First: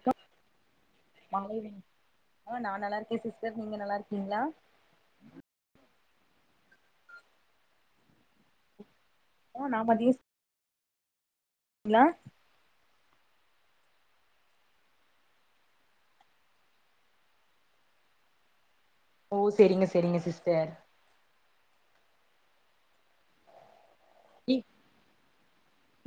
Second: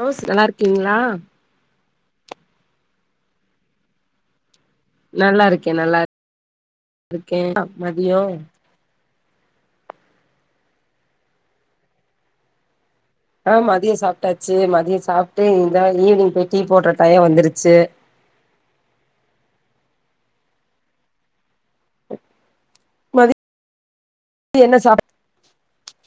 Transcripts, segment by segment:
rose நல்லா இருக்கீங்ளா அட இல்லீங்க ம் நா நல்லா இருக்கே சிஸ்டர் நீங்க நல்லா இருக்கீங்களா நல்லா இருக்கே நல்லா இரு இருக்கெ மதியோ ஓ நா பண்ணீர் இல்ல ஆ மதிய சாப்ட்டாச்சு மதியோ சாப்ட்டு இந்தா ஈவினிங் போய் டீ போட்ற டையோ வந்துருச்சு ஓ சரிங்க சரிங்க சிஸ்டர் மதியோ என்ன சாப்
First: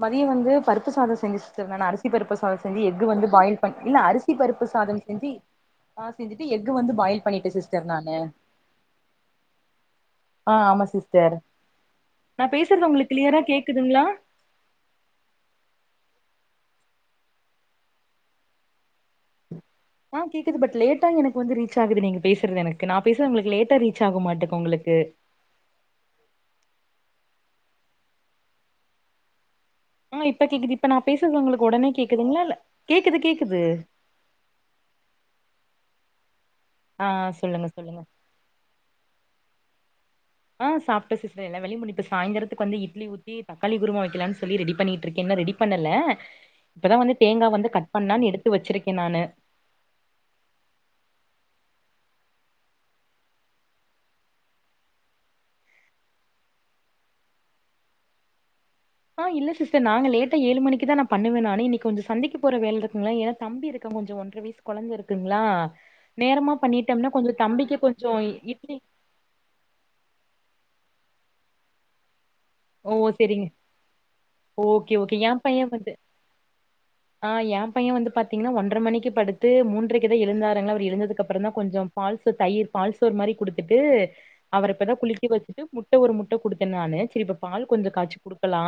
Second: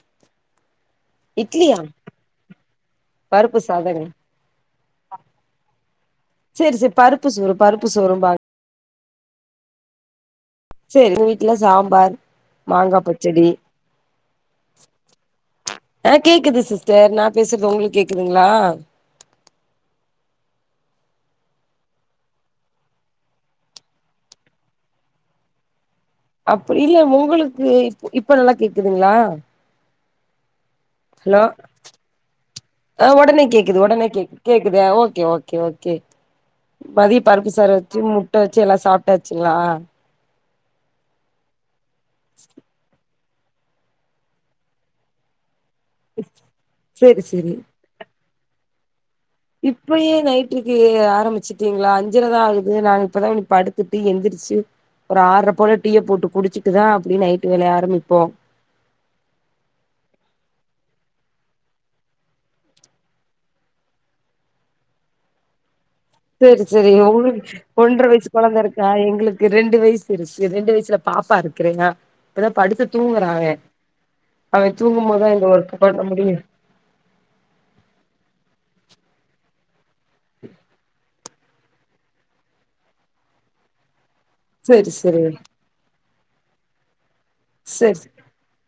மதிய வந்து பருப்பு சாதோ செஞ்சி சிஸ்டர் இட்லியா நா அரிசி பருப்பு சாதோ செஞ்சு எக்கு வந்து பாயல் பருப்பு பண்ணி சாதங்க இல்ல பருப்பு சாதம் செஞ்சு ஆ செஞ்சுட்டு எக்கு சேரி சேரி வந்துட்டு பாயில் பருப்பு பண்ணிட்டே சோறு சிஸ்டர் பருப்பு நானு சோறும்பாங்க ஆ ஆமா சேரி எங்க சிஸ்டர் வீட்ல சாம்பார் நா பேசுறது மாங்கா உங்களுக்கு க்ளியரா பச்சடி கேக்குதுங்களா ஆ கேக்குது சிஸ்டர் நா பேசுறது உங்க்ளுக் கேக்குதுங்களா ஆ கேக்குது பட் லேட்டா எனக்கு வந்து ரீச் ஆகுது நீங்க பேசுறது எனக்கு நா பேசுற உங்களுக்கு லேட்டா ரீச் ஆகு மாட்டு உங்களுக்கு அப்டி இல்ல உங்களுக்கு இ இப்ப நல்லா கேக்குதுங்ளா ம் இப்ப கேக்குது இப்ப நா பேசுறது உங்களுக்கு உடனே கேக்குதுங்களா இல்ல கேக்குது கேக்குது உடனே கேக் கேக்குது ஓகே ஓகே ஓகே ஆ மதிய பருப்பு சொல்லுங்க சோறு சொல்லுங்க வச்சு முட்ட முட்ட வச்சு எல்லா சாப்டாச்சுங்களா ஆ சாப்ட சிஸ் இன்னு வெளி முடிப்பு சாயந்தரத்துக் வந்து இட்லி இட்லி தக்காளி குருமா வைக்கலானு சொல்லி ரெடி பண்ணிட்டு இருக்கேன் இன்னு ரெடி பண்ணல இப்பதா வந்து சேரி தேங்கா சேரி வந்து கட் பண்லான்னு எடுத்து வச்சிருக்கே நானு இப்பயே நைட்டுக்கு ஆரம்பிச்சுட்டீங்களா அஞ்சரதா ஆகுது நானு இப்பதா படுத்துட்டு எந்திரிச்சு ஒரு ஆர்ற போல டீய போட்டு குடிச்சுட்டுதா அப்டி நைட்டு வேலய ஆரமிப்போ ஆ இல்ல சிஸ்டர் நாங்க லேட்டா ஏழு மணிக்குதா பண்ணுவே நானு இன்னைக்கு கொஞ்சோ சந்தைக்கு போற வேலை இருக்குங்களா ஏனா தம்பி இருக்கா கொஞ்சோ ஒன்ற வயஸ் கொழந்த இருக்குங்ளா சேரி சேரிங்க உங்களுக்கு ஒன்ற கொஞ்சோ வயசு கொழந்த இட்லி இருக்கா எங்களுக் ரெண்டு வயசு இருக்கு ரெண்டு வயசுல பாப்பா இருக்றேங்க இப்பதா படித்து ஓ தூங்குறா செரிங்க அவன் அவன் ஓகே ஓகே தூங்கும்போதுதா இந்த ஒர்க் பண்ண முடியு ஆ ஏ பைய வந்து பாத்தீங்கன்னா ஒன்ற மணிக்கு படுத்து மூன்றைக்கு இங்கதா எழுந்தாரங்களா அவரு எழுந்ததுக்கு அப்றந்தா கொஞ்சோ பால்சோ தயிர் பால்சோர் மாரி கொடுத்துட்டு அவர சேரி இப்பதா சேரி குளிக்க வச்சுட்டு முட்ட ஒரு முட்ட கொடுத்த நானு சரி இப்போ பால் கொஞ்ச சேரி காய்ச்சி கொடுக்கலா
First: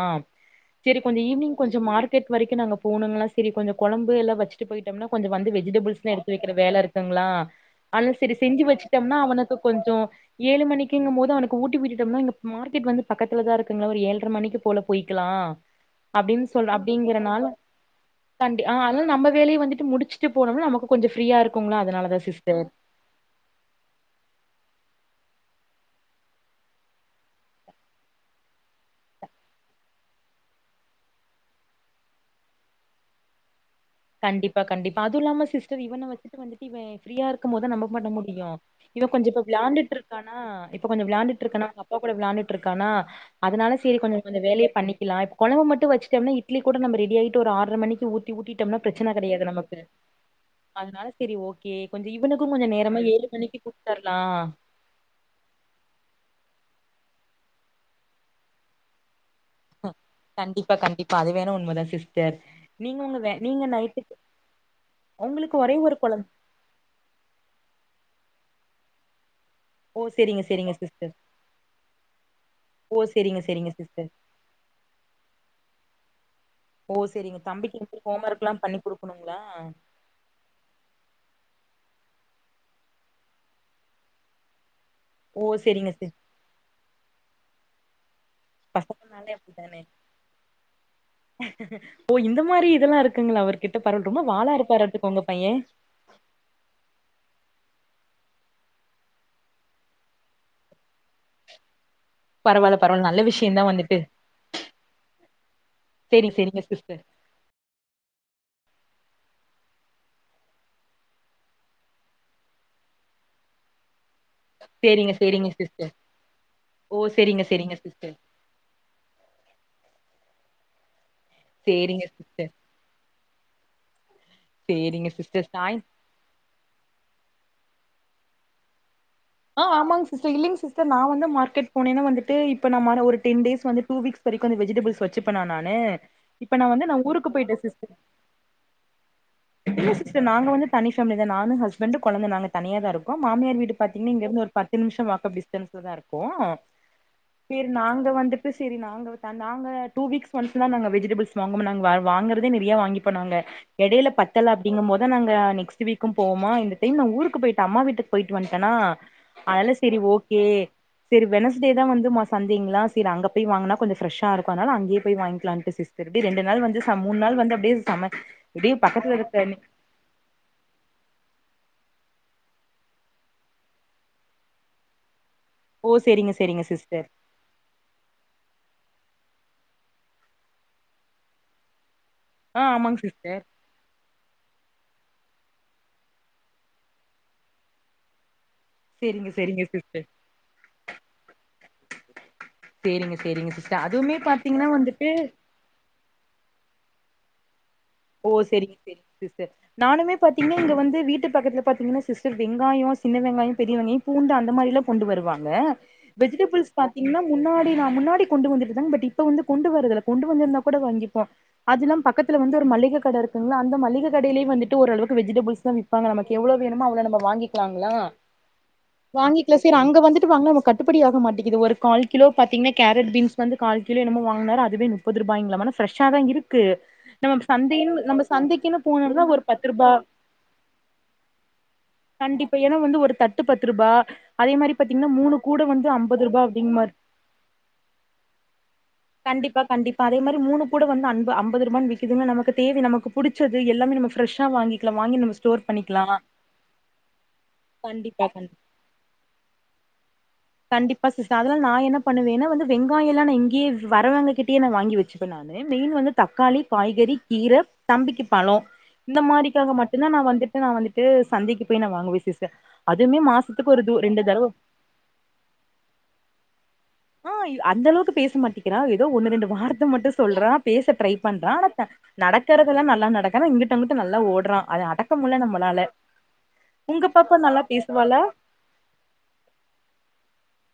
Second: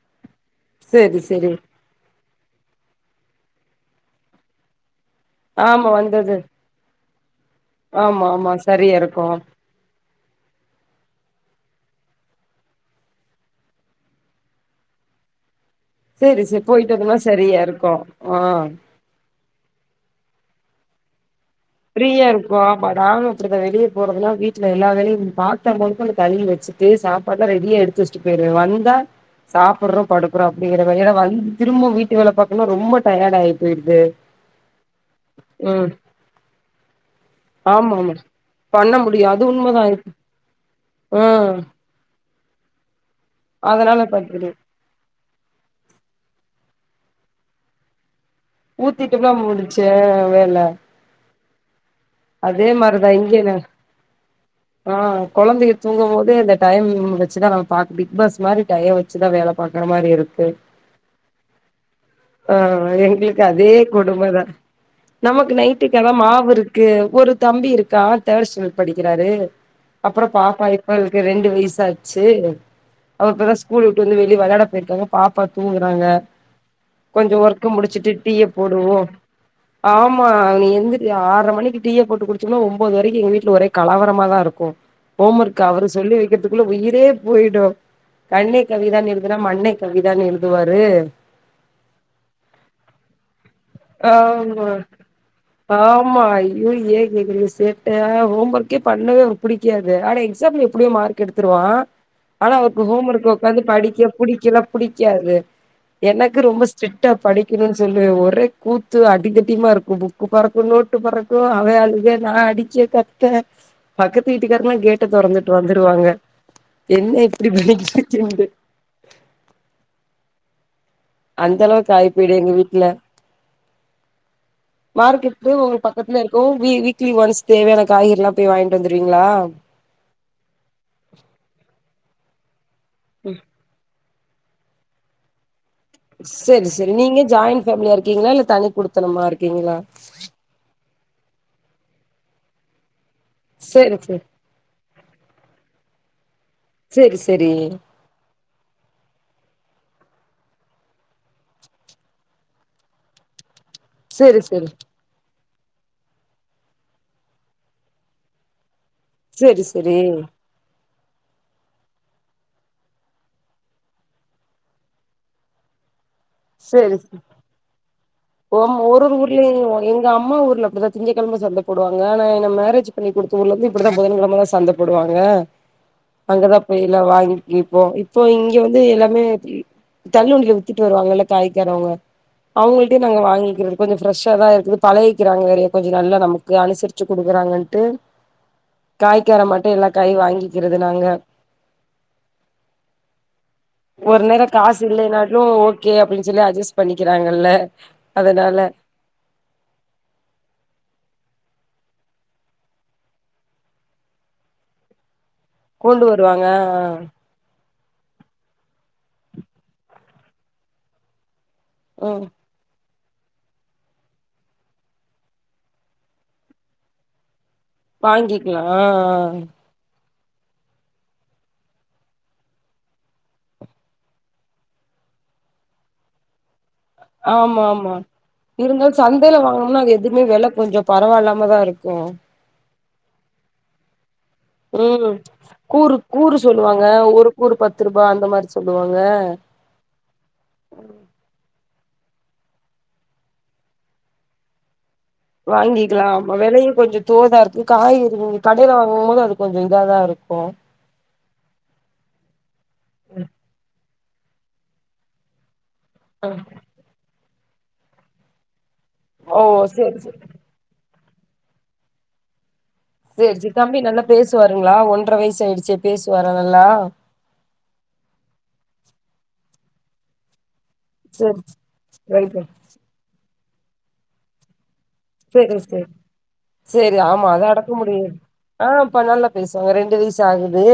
சரி சேரி கொஞ்சோ சேரி ஈவினிங் கொஞ்ச மார் க்கெட் வரைக்கு நாங்க போணுங்லா சரி கொஞ்சோ கொழம்பு எல்லா வச்சுட்டு போயிட்டோம்னா கொஞ்சோ வந்து ஆமா வெஜிடபிள்ஸ்லா எடுத்து வந்தது வக்கிற வேலை இருக் ங்களா அதா ஆமா செரி ஆமா செஞ்சு சரியா வெச்சட்டோம்னா இருக்கு அவன தொட் கொஞ்சொ ஏழு மணிக்கீங்கும்போது அவனுக்கு ஊட்டி விட்டுட்டோம்னா இங்க மார்க்கெட் வந்து பக்கத்துலதா இருக்கு இவங்கள ஒரு ஏழ்ர மணிக்கு போல போய்க்கலா சேரி அப்டின் சேரி சொல் போயிட்டு வந்தோம்னா அப்டிங்கறனால சரியா இருக்கு கண்டி ஆ அ நம்ப வேலய வந்துட்டு முடிச்சுட்டு போனோம்னா நமக்கு கொஞ்சொ ஃப்ரீயா இருக்கு ஃப்ரீயா இருக்கு நானு அப்படித்தா வெளிய போறதுனா வீட்ல எல்லா வேலையு பாத்தரம் மொத கொண்டு கழுவி வெச்சுட்டு சாப்பாட்ல்லா ரெடியா எடுத்து வச்சு ட்டு போயிடுவே வந்தா சாப்புர்றோ படுக்கறோ அப்டிங்கற வகைல வந்து திரும்ப வீட்டு வேலை பாக்கனுனா ரொம்ப டயர்ட் டா ஆயி போயிருது கண்டிப்பா கண்டிப்பா அதுவு இல்லாம சிஸ்டர் இவன வெச்சுட்டு வந்துட்டு இவ ஃப்ரீயா இரு க்கும் போது நம்ப ஆமா பண்ண ஆமா முடியு பண்ண இவ கொஞ்ச முடியு இப்ப அது உண்மதா விளாண்டுட்டு இருக்கானா இப்ப கொஞ்ச ஆ விளாண்டுட்டு இருக்கானா அவங்கப் பா கூட விளாண்டுட்டு இருக்கானா அதனால சேரி கொஞ்ச கொஞ்ச வேலைய பண்ணி கிலா இப்ப கொழம்ப மட்டு வச்சுட்டோம்னா இட்லி கூட நம்ப ரெடியாகிட்டு ஒரு ஆற்ர மணிக்கு ஊத்தி ஊட்டிட் ஊத்திட்டோம்னா முடிஞ்சு வேல வேல சரி ஓகே கொஞ்ச இவனுக்கு கொஞ்ச அதே நேரமா மாரிதா ஏழு இங்க நா மணிக்கு குடுத்தரலா ஆ கொழந்தைக தூங்கும் போது இந்த டைம் வெச்சுதா நம்ம பாக் பிக் பாஸ் மாரி டையம் வச்சுதா வேல பாக்கற மாரி இருக்கு கண்டிப்பா கண்டிப்பா அது வேணா உண்மதா சிஸ்டர் ஆ நீங்க உங்க வே எங்களுக்கு நீங்க அதே நைட்டுக்கு கொடுமதா நமக்கு உங்களுக்கு ஒரே ஒரு நைட்டுக்கெல்லா கொழந் மாவுருக்கு ஒரு தம்பி இருக்கா அவ தேர்ட் ஸ்டாண்டர்ட் படிக்கிறாரு ஓ அப்புற செரிங்க பாப்பா செரிங்க இப்ப சிஸ்டர் இவளுக்கு ரெண்டு வயசாச்சு ஓ அவ செரிங்க இப்பதா செரிங்க ஸ்கூல் விட்டு சிஸ்டர் வந்து வெளிய வெளாட போயிருக்காங்க பாப்பா தூங்குறாங்க ஓ கொஞ்சோ சேரிங்க ஒர்க்க தம்பிக்கு எப்டி முடிச்சுட்டு ஹோம் டீய ஒர்க்லா பண்ணி போடுவோ குடுக்கணுங்களா ஆமா அவ எந்திரிக்க ஆற்ர மணிக்கு டீய போட்டு குடிச்சோனா ஒம்போது வரைக்கு எங்க வீட்ல ஒரே கலவரமாதா இருக்கு ஹோம் ஓ ஓர்க் அவரு செரிங்க சொல்லி சிஸ் வெக்கிறதுக்குள்ள உயிரே போயிடு கண்ணே கவிதானு பசங்கனாலே எழுதுனா மண்ணே அப்டித்தானே கவிதான்னு எழுதுவாரு ஓ இந்த மாரி இதெல்லா இருக்குங்களா அவர்கிட்ட பரவால ரொம்ப வாலா ஆமா இருப்பாராட்டுக்கு உங்க பைய ஆமா அய் அய்யோ ஏ கேக்குறிங்க சேட்டையா ஹோம் ஒர்க்கே பண்ணவே அவனுக்கு புடிக்காது ஆனா எக்ஸாம்ல எப்படியோ மார்க் எடுத்துருவா ஆனா பரவால்ல அவருக்கு பரவால்ல ஹோம் நல்ல ஒர்க் உக்காந்து விஷயந்தா வந்துட்டு படிக்க புடிக்கல புடிக்காது செரி எனக்கு செரிங்க ரொம்ப சிஸ்டர் ஸ்ட்ரிக்ட்டா படி படிக்கனூனு சொல்லுவே ஒரே கூத்து அடிதடியுமா இருக்கு புக்கு பறக்கு நோட்டு பறக் கு அவெ அழுக நா அடிக்க கத்த பக்கத்து வீட்டுக்கார்லா கேட்ட செரிங்க தொறந்துட்டு செரிங்க சிஸ்டர் வந்துருவாங்க ஓ என்ன செரிங்க இப்டி செரிங்க படிக்க சிஸ்டர் வச்சண்ட்டு அந்தளவுக் சேரிங்க ஆகி போயிடு சிஸ்டர் எங்க வீட்ல சேரிங்க சிஸ்டர் மார்க்கெட்டு சாய் ஒங்களுக்கு பக் பக்கத்துல இருக்கு வீ வீக்லி ஒன்ஸ் தேவையான காய்கறிலா போய் வாங்கிட்டு வந்துருவீங்களா ஆ ஆமாங்க சிஸ்டர் இல்லிங்க சிஸ்டர் நா வந்து மார்க்கெட் போனேனா வந்துட்டு இப்ப நம்ம அனா ஒரு டென் டேஸ் வந்துட்டூ டூ வீக்ஸ் இதுவரைக்கு அந்த வெஜிடபுள்ஸ் வச்சுப்பேனா நானு இப்ப நா செரி வந்து செரி நா நீங்க ஊருக்கு போயிட்டே ஜாயின் சிஸ்டர் ஃபேமிலியா இருக்கீங்களா இல்ல தனி குடுத்தனமா இரு இல்ல சிஸ்டர் நாங்க வந்து தனி ஃபேமிலிதா நானு ஹஸ்பண்ட் கொழந்த நாங்க தனியாதா இருக்கோ மாமியார் வீடு செரி பாத்தீங்கனா செரி இங்க இருந்து ஒரு பத்து நிமிஷ வாக்அப் டிஸ்டன்ஸ்லதா இருக்கு செரி செரி சேரி நாங்க வந்துட் இப்ப சேரி நாங்க தன் நாங்க டூ வீக்ஸ் ஒன்ஸ்தா நாங்க வெஜிடபுள்ஸ் வாங்குவோமே நாங்க வா வாங்குறதே நெறைய வாங்கிப்போ நாங்க எடைல செரி தல அப்டிங்கும் போதா நாங்க நெக்ஸ்ட் வீக்கு போவோமா இந்த டைம் நா ஊருக்கு போயிட்ட அம்மா வீட்டுக் போய்ட்டு வன்டேனா அதால செரி ஓகே சரி வெனஸ்டேதா வந்து மா சந்தைங்களா செரி அங்க போய் வாங்குனா கொஞ்சொ ஃப்ரெஷ்ஷா இருக்கு அதனால அங்கேயே போய் வாங்கிலான்ட்டு சிஸ் திருப்பி ரெண்டு நாள் வந்து ச மூணு நாள் வந்து அப்டியே சம ஓ அப்டியே பக்கத்துல ஒரொரு ஊர்லயு இருக்க எங்க அம்மா ஊர்ல அப்டிதா திங்கெழம சந்தப்போடுவாங்க ஆனா என்ன மேரேஜ் பண்ணி குடுத்த ஊர்ல வந்து புதன்கெழமை தா சந்த போடுவாங்க ஓ செரிங்க அங்கதா செரிங்க போயி எல்லா சிஸ்டர் வாங்கி இப்போ இப்போ இங்க வந்து எல்லாமே தள்ளுண்டில வித்திட்டு வருவாங்கல்ல காய்காரவங்க ஆ ஆமாங்க அவங்கள்டயு நாங்க சிஸ்டர் வாங்கிக்றோ கொஞ்ச ஃப்ரெஷ்ஷா தா இருக்குது பழகிக்கிறாங்க நெறயா கொஞ்ச நல்லா நமக்கு அனுசரிச்சு குடுக்குறாங்கன்ட்டு செரிங்க செரிங்க காய்காரம்மாட்ட எல்லா சிஸ்டர் காயூ வாங்கிக்கிறது நாங்க செரிங்க செரிங்க சிஸ்டர் அதுவுமே ஒரு நேரோ பாத்தீங்கன்னா காசு வந்துட்டு இல்லைனாலு ஓ கே அப்டின் சொல்லி அட்ஜஸ்ட் பண்ணிக்கிறாங்கள்ள ஓ சரிங்க சரிங்க சிஸ்டர் நானுமே பாத்தீங்கனா இங்க வந்து வீட்டு பக்கத்துல பாத்தீங்கனா சிஸ்டர் வெங்காயோ சின்ன வெங்காயோ பெரிய வெங்காயோ பூண்டு அந்த மாரில்லா கொண்டு வருவாங்க கொண்டு வருவாங்க வெஜிடபிள்ஸ் ஆ பாத்தீங்னா முன்னாடி நாள் முன்னாடி கொண்டு வந்துருந்தாங் பட் இப்ப வந்து கொண்டு வரதுல்ல கொண்டு வந்திருந்தா கூட வாங்கிப்ப அதில்லாம ம் பக்கத்துல வந்து ஒரு மல்லி க கட இருக்குங்ளா அந்த மல்லிக கடைல வந்துட்டு ஓரளவுக்கு வெஜிடபிள்ஸ் தா விப்பாங்க நமக் எவ்வளவ் வேணுமோ அவ்ளோ நம்ம வாங்கி ளாங்ளா வாங்கிக்கலா ஆ வாங்கிக்ளா சரி அங்கே வந்துட்டு வாங்னா நம்ம கட்டுப்படியாக மாட்டீகுது ஒரு கால் கிலோ பாத்தீங்னா கேரட் பீன்ஸ் வந்து கால்கிலோ என்மோ வாங்கனாரு அதுவே [unintelligible] வாய்ங்களானா பிரஷ்ஷா தா இருக்கு ஆ நம்ம ஆமா ஆமா சந்தைனு நம்ப இருந்தாலு சந்தைல வாங்கணம்னா அது எதுவுமே வில கொஞ்சோ பரவாயில்லாம தா இருக்கு இப்ப ஏனா வந்து ஒரு தட்டு பத்து ருபா ம் கூறு கூறு ரூபா அப்டிங்கமா சொல்லுவாங்க ஒரு கூறு பத்து ருபா அந்த மாரி சொல்லுவாங்க கண்டிப்பா கண்டிப்பா அதே மாரி மூணு கூட வந்து ஐம்பா ஐம்பது ரூபானு விக்குதுங்க நம்ம தேடி நமக்கு புடிச்சது எல்லாம நம்ம ப்ரெஷ்ஷா வாங்கிக்கலா வாங்கி நம்ம ஸ்டோர் பண்ணிக்கலா வாங்கிக்கலா வெலயு கொஞ்சோ தோதாருக்கு கண்டிப்பா காய்கறி கண்டிப்பா கடைல வாங்கும் போது அதுக் கொஞ்ச இதாதாருக்கு கண்டிப்பா சிஸ் அதனால் நா என்ன பண்ணுவேனா வந்து வெங்காயல்லா நா இங்கேயே வரவங்ககிட்டயே நா வாங்கி வெச்சுப்பே மெயின் வந்து ஆ தக்காளி காய்கறி கீர தம்பிக்கு பழோ இந்த ஓ மாரிக்காக சேரி மட்டுந்தா சேரி நா வந்து நா வந்துட்டு சந்தைக்கு போயி நா வாங்வே சிஸ்டர் அதுவுமே சரி மாசத்துக்கு தம்பி ஒரு து நல்லா ரெண்டு தடவ பேசுவாருங்ளா ஒன்ற வய்சு ஆயிடுச்சே பேசுவாரா நல்லா ஆ அந்த அளவுக் பேச மாட்டீங்றா ஏதோ ஒன்னு ரெண்டு வார்த்த மட்டு சொல்றான் பேச ட்ரை சரி பண்றான் ஆனா ரைட்டு நடக்கறதெல்லா நல்லா நடக்கறா இங்கிட்அங்கிட் நல்லா ஓடுறா அதது அட க்க முல சரி நம்மனால சரி சரி உங்க ஆமா பாப்பா அத நல்லா அடக்க முடியு பேசுவாலா ஆ அப்ப நல்லா பேசுவாங்க ரெண்டு வயசு ஆகுது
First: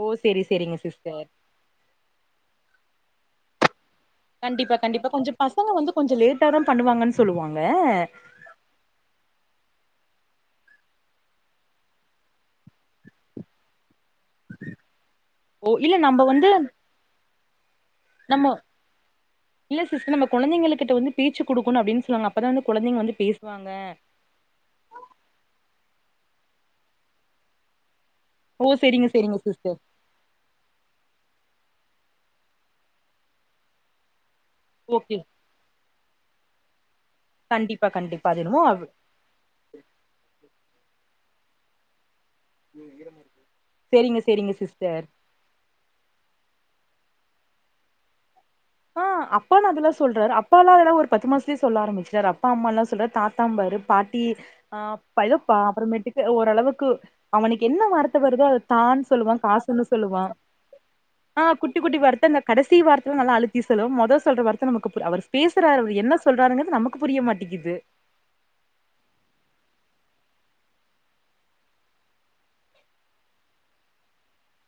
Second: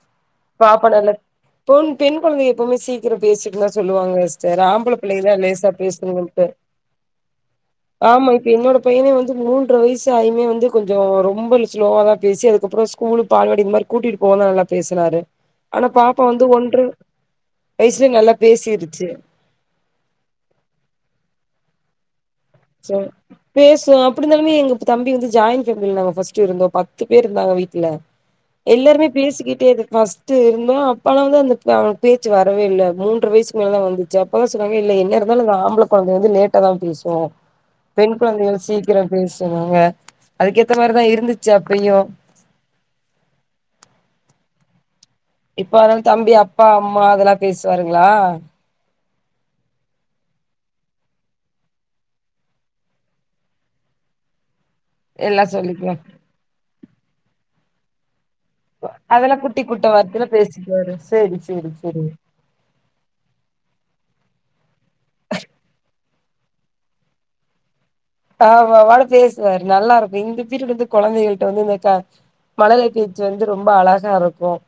ஓ செரி செரிங்க பாப்பா நல்லா சிஸ்டர் பொண் பெண் கொழந்த எப்போமே சீக்கிரம் பேசிட்டு தா சொல்லுவாங்க சிஸ்டர் கண்டிப்பா ஆம்பள கண்டிப்பா புள்ளைங் கொஞ்ச தா பசங்க லேசா வந்து கொஞ்ச பேசணங்கட்டு லேட்டா தா பண்ணுவாங்கன்னு சொல்லுவாங்க ஆமா என்னோட பைய்யனே வந்து மூன்று வயசு ஆயுமே வந்து கொஞ்ச ரொம்ப ஸ்லோவா தா பேசி அதுக்கப்றோ ஸ்கூல் பால்வாடி இந்த மாரி கூட்டிட்டு போனா தா நல்லா பேசனாரு ஓ ஆனா இல்ல நம்ம பாப்பா வந்து ஒன்ர வயசுல நல்லா நம்ம பேசிருச்சு இல்ல சிஸ்டர் நம்ப கொழந்தைகள்கிட்ட வந்து பேச்சு குடுக்கணு அப்டின் சொல்வாங்க அப்பதா வந்து கொழந்தைங்க வந்து பேசுவாங்க குடுத்தனமே எங் தம்பி வந்து ஜாயின் பேமில நாங்க ஃபர்ஸ்ட் இருந்தோ பத்து பேரு இருந்தாங்க வீட்ல ஓ செரிங்க எல்லாருமே செரிங்க பேசிக்கிட்டே சிஸ்டர் இது பாஸ் இருந்தோம் அப்பலாம் வந்து அந்த அவனுக்கு பேச்சு வரவே இல்ல மூன்ற வயசுக்கு மேல தான் வந்துச் சி அப்ப தா சொன்னாங்க இல்ல ஓகே என்ன இருந்தாலும் இந்த ஆம்பள கொழந்த வந்து லேட்டா தான் பேசும் கண்டிப்பா பெண் கண்டிப்பா அது கொழந்தைகள் என்னமோ சீக்கிரம் பேசிறாங்க அதுக்கேத்த மாரிதான் இருந்துச்சு அப்பயு செரிங்க செரிங்க சிஸ்டர் இப்ப அதா தம்பி அப்பா அம்மா அதெல்லாம் பேசுவாருங்களா ஆ அப்பான் அதெல்லாம் சொல்றாரு அப்பால்லா அதெல்லா ஒரு பத்து மாசத்துலயே சொல்ல ஆரம்பிச்சிட்டாரு அப்பா அம்மால்லா சொல்றாரு தாத்தாம்பாரு பாட்டி ஆ எதோ எல்லா சொல்லிக்குவா அப்புறமேட்டுக்கு ஓரளவுக்கு அவனுக்கு என்ன வார்த்த வருதோ அத தான் அதெல்லா சொல்லுவான் குட்டி காசுன்னு குட்ட வார்த்தையில சொல்லுவான் பேசிக்குவாரு சேரி ஆ சேரி குட்டி குட்டி சேரி வார்த்த அந்த கடைசி வார்த்தெல்லா நல்லா அழுத் தி சொல்லுவா மொத சொல்ற வார்த்த நமக்கு புரி அவர் பேசுறாரு அவர் என்ன சொல்றாருங்குறது நமக்கு புரிய மாட்டிக்குது ஆ அவப்பாட்டுக்கு பேசுவாரு நல்லா இருக்கும் இந்த பீரியடு வந்து கொழந்தைகள்ட்ட வந்து இந்த மழலை பேச்சு வந்து ரொம்ப அழகா இருக்கும்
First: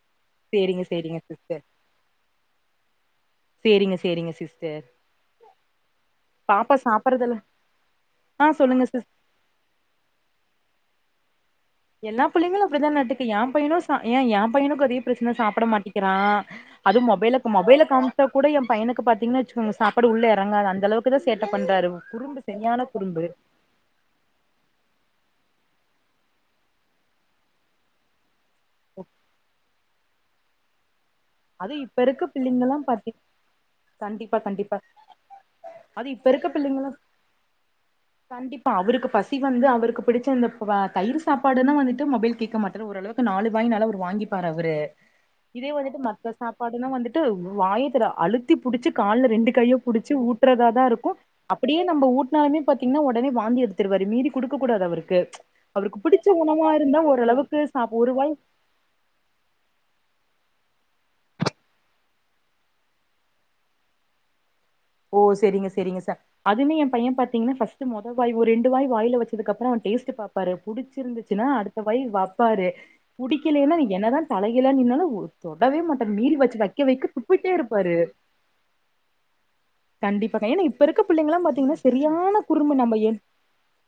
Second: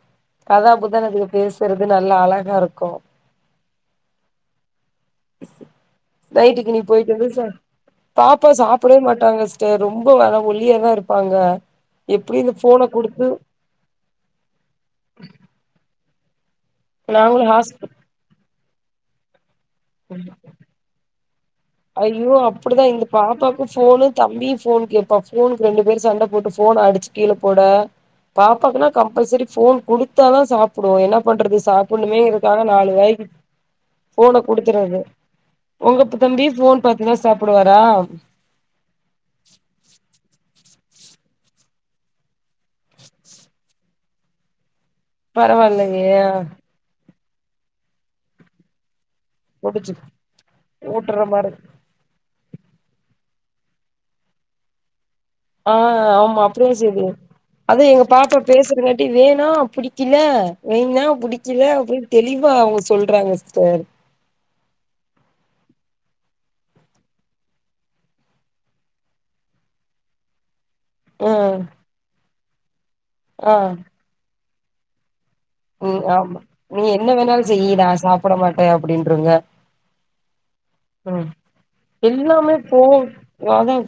கதா சேரிங்க புதான் சேரிங்க அதுக சிஸ்டர் பேசுறது நல்லா அழகா இருக்கும் சேரிங்க சேரிங்க சிஸ்டர் நைட்டுக்கு பாப்பா இனி போய்ட்டு வந்து சாப்பறதுல ச பாப் ஆ பாப்பா சொல்லுங்க சாப்டவே சிஸ் மாட்டாங்க சிஸ்டர் ரொம்ப வர ஒல்லியா தான் இருப்பாங்க எல்லா எப்டி இந்த புள்ளைங்களும் ஃபோன அப்டித்தான் நட்டுக்கு குடுத்து என் பையனும் ஏன் என் பையனுக்கு அதே பிரச்சனை சாப்புட மாட்டிக்கிறான் அது மொபைல நாங்களு மொபைல ஹாஸ்பி காம் காமிச்சா கூட என் பையனுக்கு பாத்தீங்கனா வச்சுக்கோங்க சாப் சாப்பாடு உள்ள எறங்காது அந்த அளவுக்கு தான் சேட்ட பண்றாரு ஐயோ குறும்பு அப்டிதா சரியான இந்த குறும்பு பாப்பாக்கு ஃபோனு தம்பியு ஃபோன் கேப்பா ஃபோனுக்கு ரெண்டு பேரும் சண்ட போட்டு ஃபோன அடிச்சி கீழ போட பாப்பாக்குனா கம்பல்சரி ஃபோன் குடுத்தாதான் சாப் ப்புடு என்ன பண்றது அது இப்ப சாப்புணுமே இருக்க இதுக்காக பிள்ளைங்கல்லா நாலு பாத்தி வாய் கண்டிப்பா ஃபோன கண்டிப்பா ட்றாத உங்க அது இப்ப தம்பி இருக்க ஃபோன் பிள்ளைங்களா பாத்துதா சாப்புடுவாரா கண்டிப்பா அவருக்கு பசி வந்து அவருக்கு பிடிச்ச இந்த தயிர் சாப்பாடுன்னா வந்துட்டு மொபைல் கேக்க மாட்டாரு ஓரளவுக்கு நாலு வாய்னாலு அவர் வாங்கிப்பார் அவரு இதே வந்துட்டு பரவாயில்லையே மத் சாப்பாடுனா வந்துட்டு வாய திற அழுத்தி புடிச்சு கால்ல ரெண்டு கைய முடிச்சு புடிச்சு ஊட்டுறதா தான் இருக்கும் ஊட்டுற மாரி அப்படியே நம்ம ஊட்னாலுமே பாத்தீங்கன்னா உடனே வாந்தி எடுத்துடுவாரா மீறி குடுக்க கூடாது அவருக்கு ஆ அவருக்கு பிடிச்ச ஆமா அப்படிதா உணவா இருந்தா செய்து ஓரளவுக்கு அதான் சாப் எங்க ஒரு வாய் பாப்பா பேசுதுங்க ட்டு வேணாம் பிடிக்கல வேணா புடிக்கல அப்படின்னு தெளிவா அவுங்க சொல்றாங்க சிஸ்டர் ஓ செரிங்க செரிங்க சா அதுமே என் பையன் பாத்தீங்கன்னா ஃபர்ஸ்ட்டு மொத வாய் ஒரு ரெண்டு வாய் வாயில வச்சதுக்கு அப்புறம் அவன் டேஸ்ட்டு பாரு ஆ புடிச்சிருந்துச்சினா அடுத்த வாய் வைப்பாரு ஆ பிடிக்கலைன்னா நீ என்னதான் தலைகீழ நின்னாலும் தொடவே ம் மாட்டாரு மீறி வச்சு வைக்க வைக்க துப்பிட்டே இருப்பாரு போட மாட்ட அப்படின்றுங்க கண்டிப்பாக்கா ஏன்னா இப்ப இருக்க பிள்ளைங்களாம் பாத்தீங்கன்னா சரியான எல்லாமே குறும்பு போ நம்ம என்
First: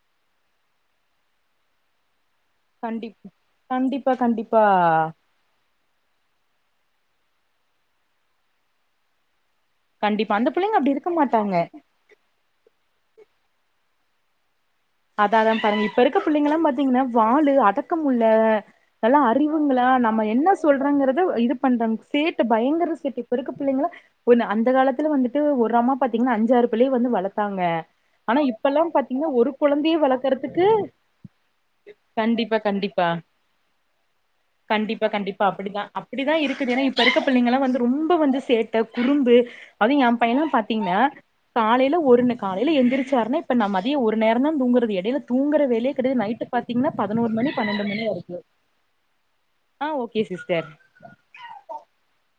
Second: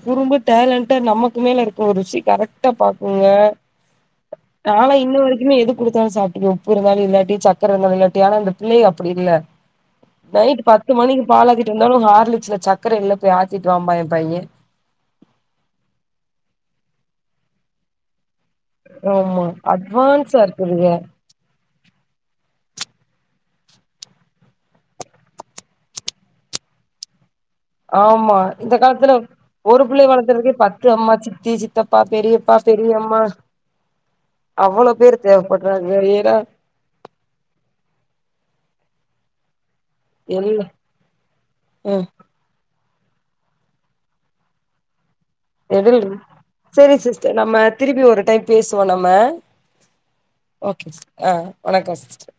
குறும்பு டேலண்டட் நமக்கு மேல இருக்கும் ருசி கரெக்ட் ட்டா கண்டிப் பாக்குங்க கண்டிப்பா கண்டிப்பா நாலா இன்ன வரைக்குமே எது குடுத்தாலும் சாப்ட்டுக்குவ உப்பு இருந்தாலும் இல்லாட்டி சக்கர இருந்தாலும் இல்லாட்டி ஆனா இந்த பிள்ளைக அப்படி இல்ல கண்டிப்பா அந்த நைட்டு புள்ளைங்க பத்து அப்டி இருக்க மணிக்கு மாட்டாங்க பாலாத்திட்டு வந்தாலும் ஹார்லிக்ஸ்ல சக்கர இல்ல போய் ஆத்திட்டு வாம்பா என் பையன் அதான் அதான் பாருங்க இப்ப இருக்க பிள்ளைங்க எல்லாம் பாத்தீங்கன்னா வாலு அடக்கம் முல்ல நல்ல ஆமா அறிவுங்களா நம்ம அட்வான்ஸா என்ன இருக்குதுக சொல்றங்கறத இது பண்றாங்க சேட்ட பயங்கர சேட்ட இப்ப இருக்க பிள்ளைங்களா ஒன்னு அந்த காலத்துல வந்துட்டு ஒரு அம்மா பாத்தீங்கன்னா அஞ்சாறு பிள்ளய வந்து வளத் ஆமா இந்த காலத்துல ஒரு கொழந்தைய புள்ளய வளத்தறதுக்கே வளக்கறதுக்கு பத்து அம்மா சித்தி சித்தப்பா பெரியப்பா கண்டிப்பா கண்டிப்பா பெரியம்மா அவ்ளோ கண்டிப்பா பேரு கண்டிப்பா அப்படிதா தேவைப்படுறாங்க அப்படிதா ஏன்னா ஏன்னா இப்ப இருக்க பிள்ளைங்க எல்லா வந்து ரொம்ப வந்து சேட்டை குறும்பு அது என் பையன எல்ல பாத்தீங்கன்னா காலையில அ ஒருன்னு காலையில எந்திரிச்சாருன்னா இப்ப நம்ம மதியம் ஒரு நேர தா தூங்குறது எடயில தூங்குற வேலையே எதில் கிடையாது நைட்டு பாத்தீங்கன்னா செரி பதினோரு சிஸ்டர் மணி நம்ம பன்ரெண்டு திருப்பி மணியா ஒரு இருக்கு டைம் பேசுவோ நம்ம ஆ ஓகே சிஸ்டர் ஓகே ஆ வணக்கம் சிஸ்டர்